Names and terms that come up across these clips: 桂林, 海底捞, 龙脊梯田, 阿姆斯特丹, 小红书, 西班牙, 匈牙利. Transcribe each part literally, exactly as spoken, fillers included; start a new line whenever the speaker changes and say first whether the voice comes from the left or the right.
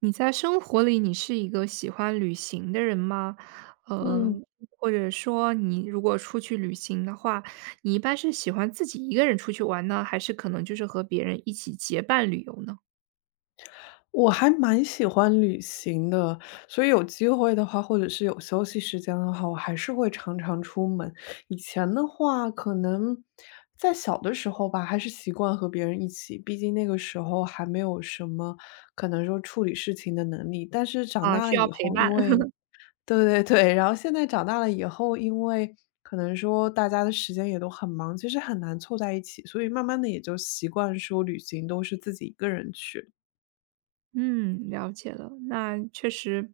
right: 你在生活里，你是一个喜欢旅行的人吗？呃，
left: 嗯，
right: 或者说你如果出去旅行的话，你一般是喜欢自己一个人出去玩呢，还是可能就是和别人一起结伴旅游呢？
left: 我还蛮喜欢旅行的，所以有机会的话，或者是有休息时间的话，我还是会常常出门。以前的话，可能在小的时候吧，还是习惯和别人一起，毕竟那个时候还没有什么可能说处理事情的能力。但是长
right: 啊，
left: 大
right: 需
left: 了
right: 要
left: 以
right: 陪
left: 后，
right: 伴。
left: 因为 对对对，然后现在长大了以后，因为可能说大家的时间也都很忙，其实很难凑在一起，所以慢慢的也就习惯说旅行都是自己一个人去。
right: 嗯，了解了。那确实，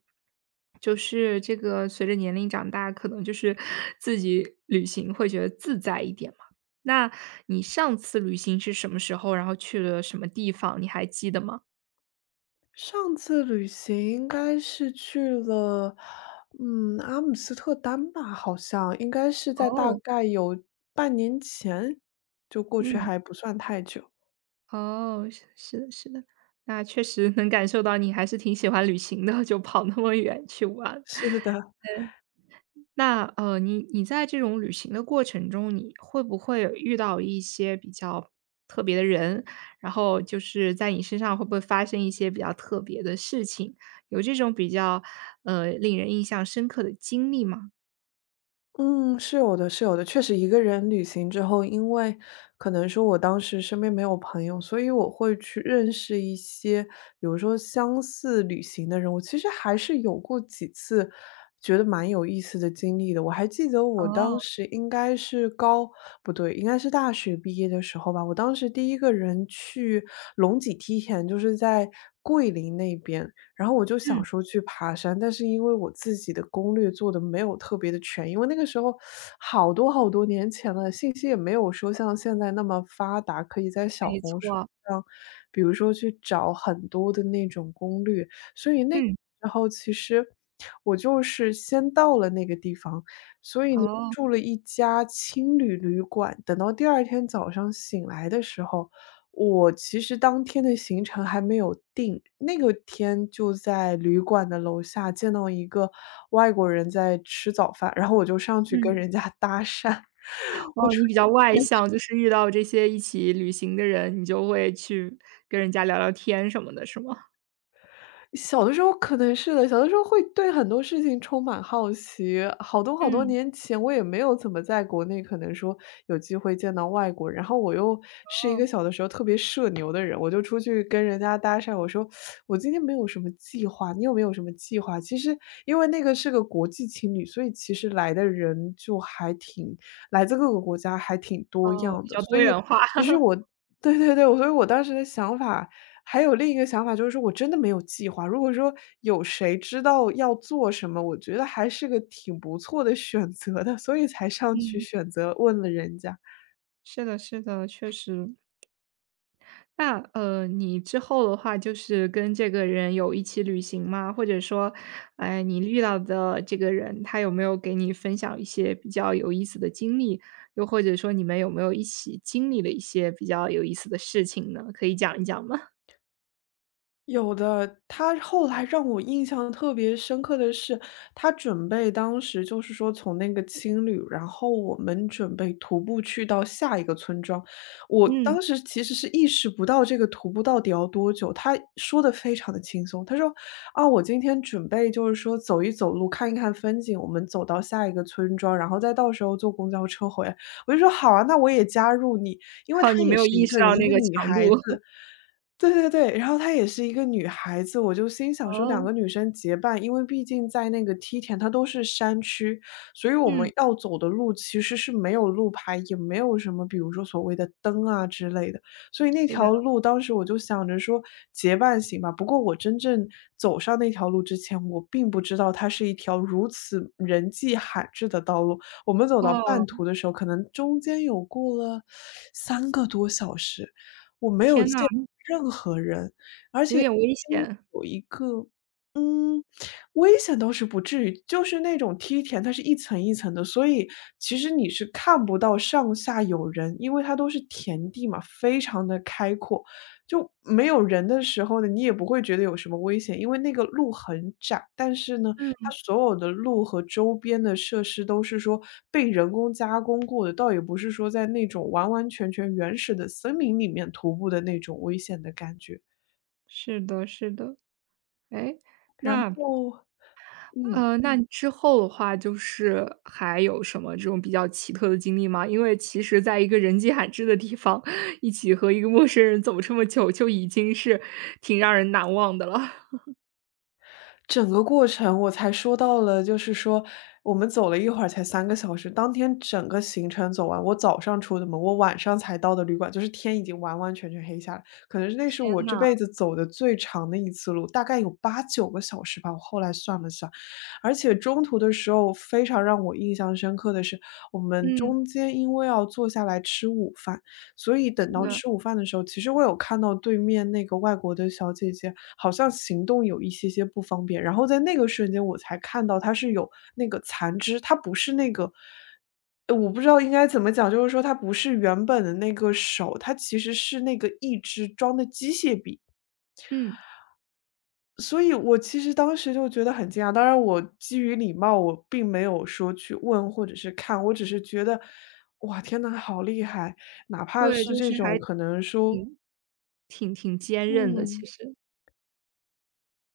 right: 就是这个随着年龄长大，可能就是 自己旅行会觉得自在一点嘛。那你上次旅行是什么时候？然后去了什么地方？你还记得吗？
left: 上次旅行应该是去了，嗯，阿姆斯特丹吧，好像应该是在大
right: 哦。
left: 概有半年前就过去，
right: 嗯。
left: 还不算太久。
right: 哦，是是的是的，那确实能感受到你还是挺喜欢旅行的，就跑那么远去玩。
left: 是的。
right: 那呃，你你在这种旅行的过程中，你会不会有遇到一些比较特别的人？然后就是在你身上会不会发生一些比较特别的事情？有这种比较呃令人印象深刻的经历吗？
left: 嗯，是有的，是有的。确实一个人旅行之后，因为可能说我当时身边没有朋友，所以我会去认识一些，比如说相似旅行的人。我其实还是有过几次觉得蛮有意思的经历的。我还记得我当
right: 哦，
left: 时应该是高，不对，应该是大学毕业的时候吧。我当时第一个人去龙脊梯田，就是在桂林那边。然后我就
right: 嗯，
left: 想说去爬山，但是因为我自己的攻略做的没有特别的全，因为那个时候好多好多年前了，信息也没有说像现在那么发达，可以在小
right: 没
left: 红书
right: 错，
left: 上，比如说去找很多的那种攻略。所以那个
right: 嗯，
left: 时候其实我就是先到了那个地方，所以呢
right: 哦，
left: 住了一家青旅旅馆，等到第二天早上醒来的时候我其实当天的行程还没有定，那个天就在旅馆的楼下见到一个外国人在吃早饭，然后我就上去跟
right: 嗯。
left: 人家搭讪，我
right: 哦，你比
left: 说
right: 较外向，就是遇到这些一起旅行的人，你就会去跟人家聊聊天什么的，是吗？
left: 小的时候可能是的，小的时候会对很多事情充满好奇。好多好多
right: 嗯，
left: 年前，我也没有怎么在国内可能说有机会见到外国人，然后我又是一
right: 哦。
left: 个小的时候特别社牛的人，我就出去跟人家搭讪，我说：“我今天没有什么计划，你有没有什么计划？”其实因为那个是个国际情侣，所以其实来的人就还挺来自各个国家还挺多
right: 哦，
left: 样
right: 比
left: 的，
right: 较
left: 所
right: 多
left: 以
right: 元化。
left: 其实 我对对对，所以我当时的想法还有另一个想法就是说我真的没有计划，如果说有谁知道要做什么，我觉得还是个挺不错的选择的，所以才上去
right: 嗯，
left: 选择问了人家。
right: 是的是的，确实。那，呃，你之后的话就是跟这个人有一起旅行吗？或者说，哎，你遇到的这个人，他有没有给你分享一些比较有意思的经历？又或者说你们有没有一起经历了一些比较有意思的事情呢？可以讲一讲吗？
left: 有的，他后来让我印象特别深刻的是，他准备当时就是说从那个青旅，然后我们准备徒步去到下一个村庄。我
right: 嗯。
left: 当时其实是意识不到这个徒步到底要多久，他说的非常的轻松，他说：“啊，我今天准备就是说走一走路，看一看风景，我们走到下一个村庄，然后再到时候坐公交车回来。”我就说：“好啊，那我也加入你。”因为
right: 哦，
left: 她
right: 你没
left: 也
right: 有
left: 是
right: 意
left: 一
right: 识
left: 个人，
right: 到
left: 一
right: 那
left: 个
right: 个
left: 女
right: 强
left: 孩
right: 度。
left: 子。对对对，然后她也是一个女孩子，我就心想说两
right: 哦，
left: 个女生结伴，因为毕竟在那个梯田，它都是山区，所以我们
right: 嗯，
left: 要走的路其实是没有路牌，也没有什么比如说所谓的灯啊之类的，所以那
right: 是的。
left: 条路当时我就想着说结伴行吧。不过我真正走上那条路之前，我并不知道它是一条如此人迹罕至的道路。我们走到半
right: 哦，
left: 途的时候，可能中间有过了三个多小时。我没有
right: 天呐，
left: 见任何人，而
right: 有
left: 且
right: 点危
left: 嗯
right: 险。
left: 有一个嗯，危险倒是不至于，就是那种梯田，它是一层一层的，所以其实你是看不到上下有人，因为它都是田地嘛，非常的开阔。就没有人的时候呢，你也不会觉得有什么危险，因为那个路很窄，但是呢它所有的路和周边的设施都是说被人工加工过的，倒也不是说在那种完完全全原始的森林里面徒步的那种危险的感觉。
right: 是的，是的。诶，
left: 然
right: 那
left: 后嗯。
right: 呃，那之后的话，就是还有什么这种比较奇特的经历吗？因为其实在一个人迹罕至的地方，一起和一个陌生人走这么久，就已经是挺让人难忘的了。
left: 整个过程我才说到了，就是说我们走了一会儿才三个小时，当天整个行程走完，我早上出的门，我晚上才到的旅馆，就是天已经完完全全黑下来，可能是那是
right: 天
left: 我这
right: 呐，
left: 辈子走的最长的一次路，大概有八九个小时吧，我后来算了算。而且中途的时候非常让我印象深刻的是，我们
right: 嗯，
left: 中间因为要坐下来吃午饭，所以等
right: 是
left: 到
right: 的，
left: 吃午饭的时候，其实我有看到对面那个外国的小姐姐好像行动有一些些不方便，然后在那个瞬间我才看到她是有那个残肢，她不是那个呃，我不知道应该怎么讲，就是说她不是原本的那个手，她其实是那个一肢装的机械臂。
right: 嗯，
left: 所以我其实当时就觉得很惊讶，当然我基于礼貌，我并没有说去问或者是看，我只是觉得，哇，天呐，好厉害！哪怕
right: 对，就
left: 是这
right: 是还
left: 种可能说
right: 挺挺挺坚韧的，其
left: 嗯，
right: 实。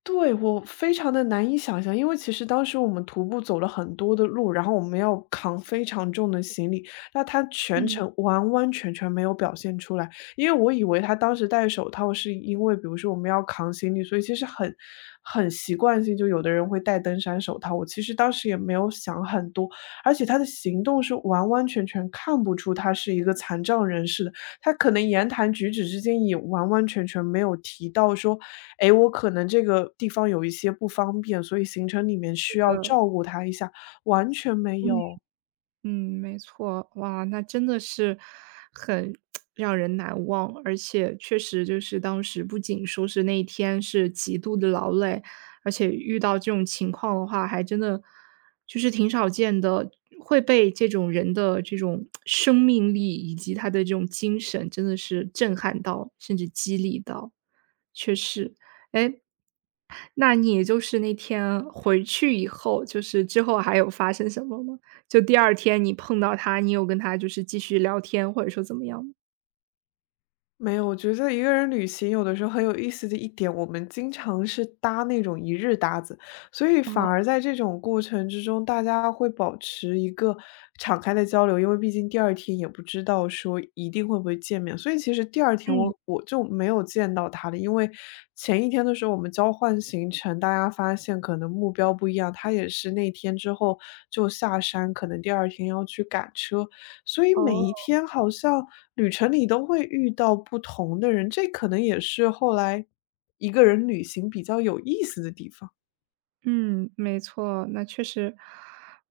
left: 对，我非常的难以想象，因为其实当时我们徒步走了很多的路，然后我们要扛非常重的行李，那他全
right: 嗯，
left: 程完完全全没有表现出来。因为我以为他当时戴手套是因为比如说我们要扛行李，所以其实很很习惯性，就有的人会戴登山手套，我其实当时也没有想很多，而且他的行动是完完全全看不出他是一个残障人士的，他可能言谈举止之间也完完全全没有提到说诶，我可能这个地方有一些不方便，所以行程里面需要
right: 呃，
left: 照顾他一下，完全没
right: 嗯。
left: 有。
right: 嗯，没错，哇，那真的是很 让人难忘，而且确实就是当时不仅说是那一天是极度的劳累，而且遇到这种情况的话，还真的就是挺少见的，会被这种人的这种 生命力以及他的这种精神，真的是震撼到，甚至激励到，确实。哎，那你也就是那天回去以后，就是之后还有发生什么吗？就第二天你碰到他，你有跟他就是继续聊天，或者说怎么样吗？
left: 没有，我觉得一个人旅行有的时候很有意思的一点，我们经常是搭那种一日搭子，所以反
right: 哦，
left: 而在这种过程之中，大家会保持一个敞开的交流，因为毕竟第二天也不知道说一定会不会见面，所以其实第二天
right: 嗯，
left: 我我就没有见到他了，因为前一天的时候我们交换行程，大家发现可能目标不一样，他也是那天之后就下山，可能第二天要去赶车，所以每一
right: 哦。
left: 天好像旅程里都会遇到不同的人，这可能也是后来一个人旅行比较有意思的地方。
right: 嗯，没错，那确实，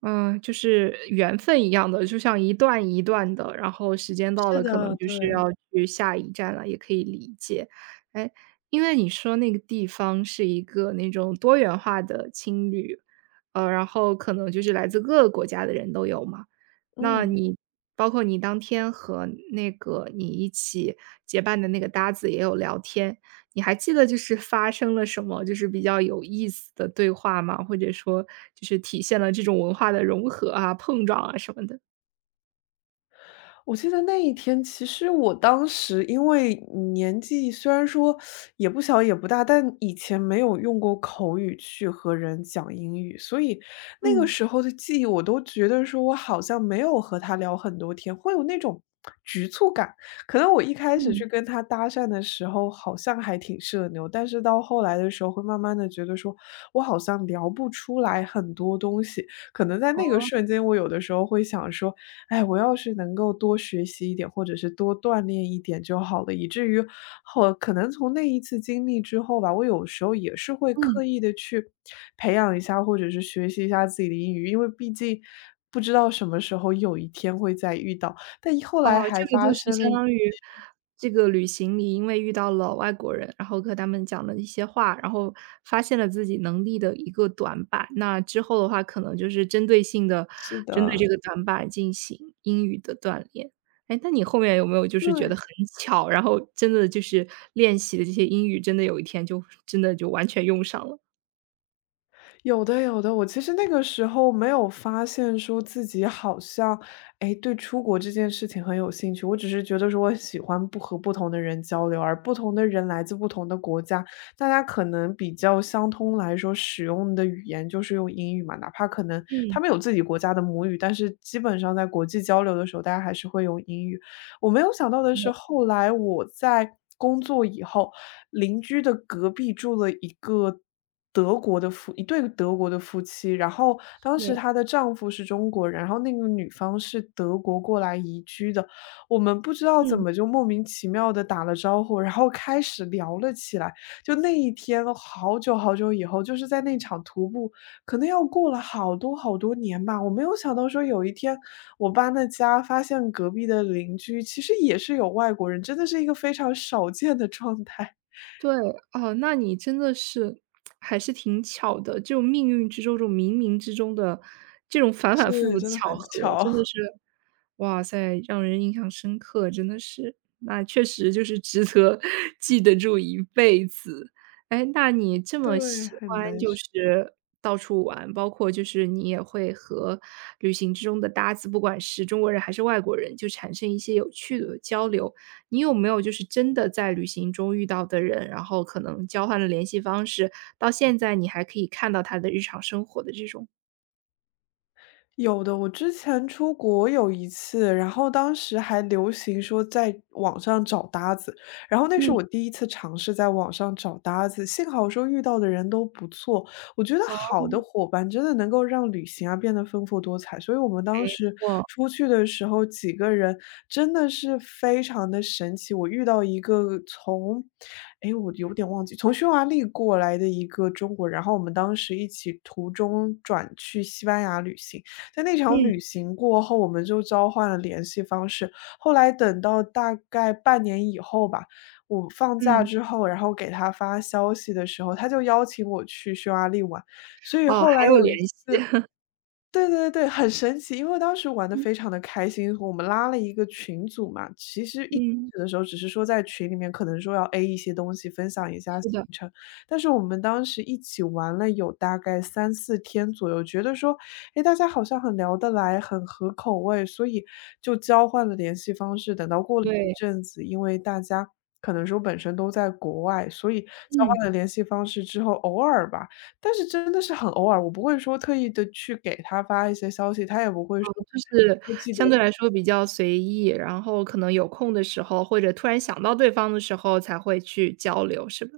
right: 嗯，就是缘分一样的，就像一段一段的，然后时间到
left: 是
right: 了，可能
left: 的，
right: 就是
left: 对。
right: 要去下一站了，也可以理解。哎，因为你说那个地方是一个那种多元化的青旅，呃，然后可能就是来自各个国家的人都有嘛。那
left: 嗯。
right: 你包括你当天和那个你一起结伴的那个搭子也有聊天，你还记得就是发生了什么，就是比较有意思的对话吗？或者说就是体现了这种文化的融合啊、碰撞啊什么的？
left: 我记得那一天，其实我当时因为年纪虽然说也不小也不大，但以前没有用过口语去和人讲英语，所以那个
right: 嗯
left: 时候的记忆，我都觉得说我好像没有和他聊很多天，会有那种局促感。可能我一开始
right: 嗯
left: 去跟他搭讪的时候，好像还挺社牛，但是到后来的时候，会慢慢的觉得说我好像聊不出来很多东西。可能在那个瞬间，我有的时候会想说。哎，我要是能够多学习一点，或者是多锻炼一点就好了，以至于后可能从那一次经历之后吧，我有时候也是会
right: 嗯。
left: 刻意的去培养一下，或者是学习一下自己的英语，因为毕竟不知道什么时候有一天会再遇到。但后
right: 哦，
left: 来还
right: 这个就
left: 发
right: 是
left: 生了
right: 相
left: 一
right: 当于这个旅行里，因为遇到了外国人，然后和他们讲了一些话，然后发现了自己能力的一个短板。那之后的话，可能就是针对性的
left: 是
right: 针对
left: 的，
right: 这个短板进行英语的锻炼。哎，那你后面有没有就是觉得很
left: 对。
right: 巧，然后真的就是练习的这些英语，真的有一天就真的就完全用上了？
left: 有的有的，我其实那个时候没有发现说自己好像，哎，对出国这件事情很有兴趣。我只是觉得说我喜欢不和不同的人交流，而不同的人来自不同的国家，大家可能比较相通来说使用的语言就是用英语嘛，哪怕可能
right: 嗯，
left: 他们有自己国家的母语，但是基本上在国际交流的时候，大家还是会用英语。我没有想到的是，后来我在工作以后，邻居的隔壁住了一个德国的夫一对德国的夫妻，然后当时
right: 是，
left: 她的丈夫是中国人，然后那个女方是德国过来移居的。我们不知道怎
right: 嗯。
left: 么就莫名其妙的打了招呼，然后开始聊了起来。就那一天好久好久以后，就是在那场徒步，可能要过了好多好多年吧，我没有想到说有一天我搬了家，发现隔壁的邻居其实也是有外国人，真的是一个非常少见的状态。
right: 对，哦，那你真的是还是挺巧的，这种命运之中，这种冥冥之中的这种反反复
left: 是，
right: 复的
left: 真的
right: 巧
left: 很
right: 合，
left: 巧，
right: 真的 是，哇塞，让人印象深刻，真的是，那确实就是值得 记得住一辈子。哎，那你这么
left: 对，
right: 喜
left: 很
right: 欢
left: 难
right: 就
left: 说。
right: 是到处玩，包括就是你也会和旅行之中的搭子，不管是中国人还是外国人，就产生一些有趣的交流。你有没有就是真的在旅行中遇到的人，然后可能交换了联系方式，到现在你还可以看到他的日常生活的这种？
left: 有的，我之前出国有一次，然后当时还流行说在网上找搭子，然后那
right: 嗯，
left: 是我第一次尝试在网上找搭子，幸好说遇到的人都不错，我觉得
right: 哦，
left: 好的伙伴真的能够让旅行啊变得丰富多彩，所以我们当
right: 没
left: 时
right: 错，
left: 出去的时候几个人真的是非常的神奇，我遇到一个从，哎，诶我有点忘记，从匈牙利过来的一个中国人，然后我们当时一起途中转去西班牙旅行。在那场
right: 嗯
left: 旅行过后，我们就交换了联系方式。后来等到大概半年以后吧，我放假
right: 嗯，
left: 之后，然后给他发消息的时候，他就邀请我去匈牙利玩。所以
right: 哦，
left: 后
right: 还
left: 来
right: 有
left: 有
right: 联
left: 一
right: 系，
left: 次。 对对对，很神奇，因为当时玩得
right: 嗯
left: 非常的开心，我们拉了一个群组嘛，其实一开
right: 嗯，
left: 始的时候只是说在群里面可能说要 A 一些东西，分享一下
right: 是
left: 行
right: 的，
left: 程，但是我们当时一起玩了有大概三四天左右，觉得说，诶，大家好像很聊得来，很合口味，所以就交换了联系方式。等到过了一
right: 对，
left: 阵子，因为大家可能说本身都在国外，所以交换
right: 嗯，
left: 了联系方式之后，偶尔吧，但是真的是很偶尔，我不会说特意的去给他发一些消息，他也不会说
right: 就是
left: 说记得。
right: 相对来说比较随意，然后可能有空的时候，或者突然想到对方的时候才会去交流，是吧？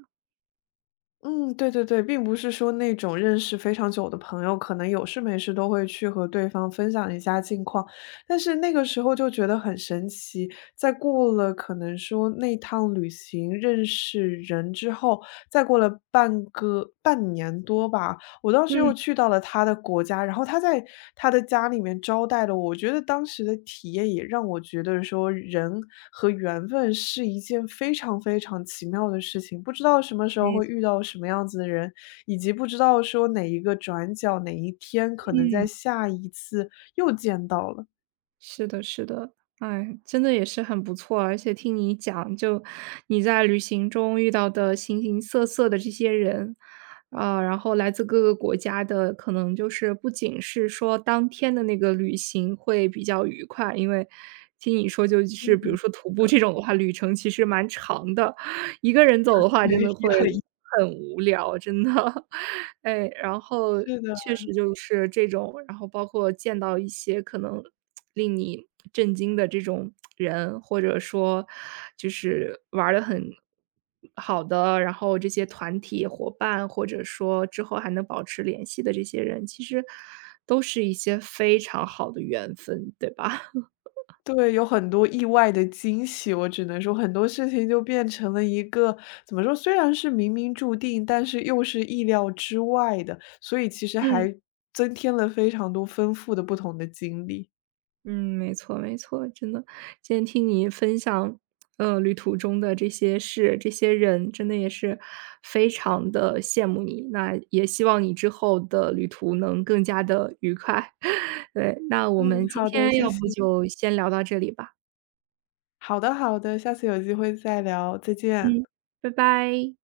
left: 嗯，对对对，并不是说那种认识非常久的朋友，可能有事没事都会去和对方分享一下近况。但是那个时候就觉得很神奇，在过了可能说那趟旅行认识人之后，再过了半个半年多吧，我当时
right: 嗯，
left: 又去到了他的国家，然后他在他的家里面招待了我，我觉得当时的体验也让我觉得说，人和缘分是一件非常非常奇妙的事情，不知道什么时候
right: 没
left: 会
right: 错，
left: 遇到什么样子的人，以及不知道说哪一个转角，哪一天可能在
right: 嗯。
left: 下一次又见到了。
right: 是的，是的，哎，真的也是很不错啊。而且听你讲，就你在旅行中遇到的形形色色的这些人，啊、然后来自各个国家的，可能就是不仅是说当天的那个旅行会比较愉快，因为听你说就是比如
left: 嗯。
right: 说徒步
left: 呃，
right: 这种的话，旅程其实蛮长的，一个人走的话
left: 对，
right: 真的会
left: 也很。
right: 很无聊，真的。哎，然后
left: 是的。
right: 确实就是这种，然后包括见到一些可能令你震惊的这种人，或者说就是玩的很好的，然后这些团体伙伴，或者说之后还能保持联系的这些人，其实都是一些非常好的缘分，对吧？
left: 对，有很多意外的惊喜，我只能说很多事情就变成了一个怎么说，虽然是冥冥注定，但是又是意料之外的，所以其实
right: 嗯。
left: 还增添了非常多丰富的不同的经历。
right: 嗯，没错没错，真的，今天听你分享，呃，旅途中的这些事、这些人，真的也是非常的羡慕你。那也希望你之后的旅途能更加的愉快。对，那我们
left: 嗯，
right: 今
left: 好的，
right: 天
left: 谢
right: 要不
left: 谢。
right: 就先聊到这里吧。
left: 好的，好的，下次有机会再聊，再见。
right: 嗯，拜拜。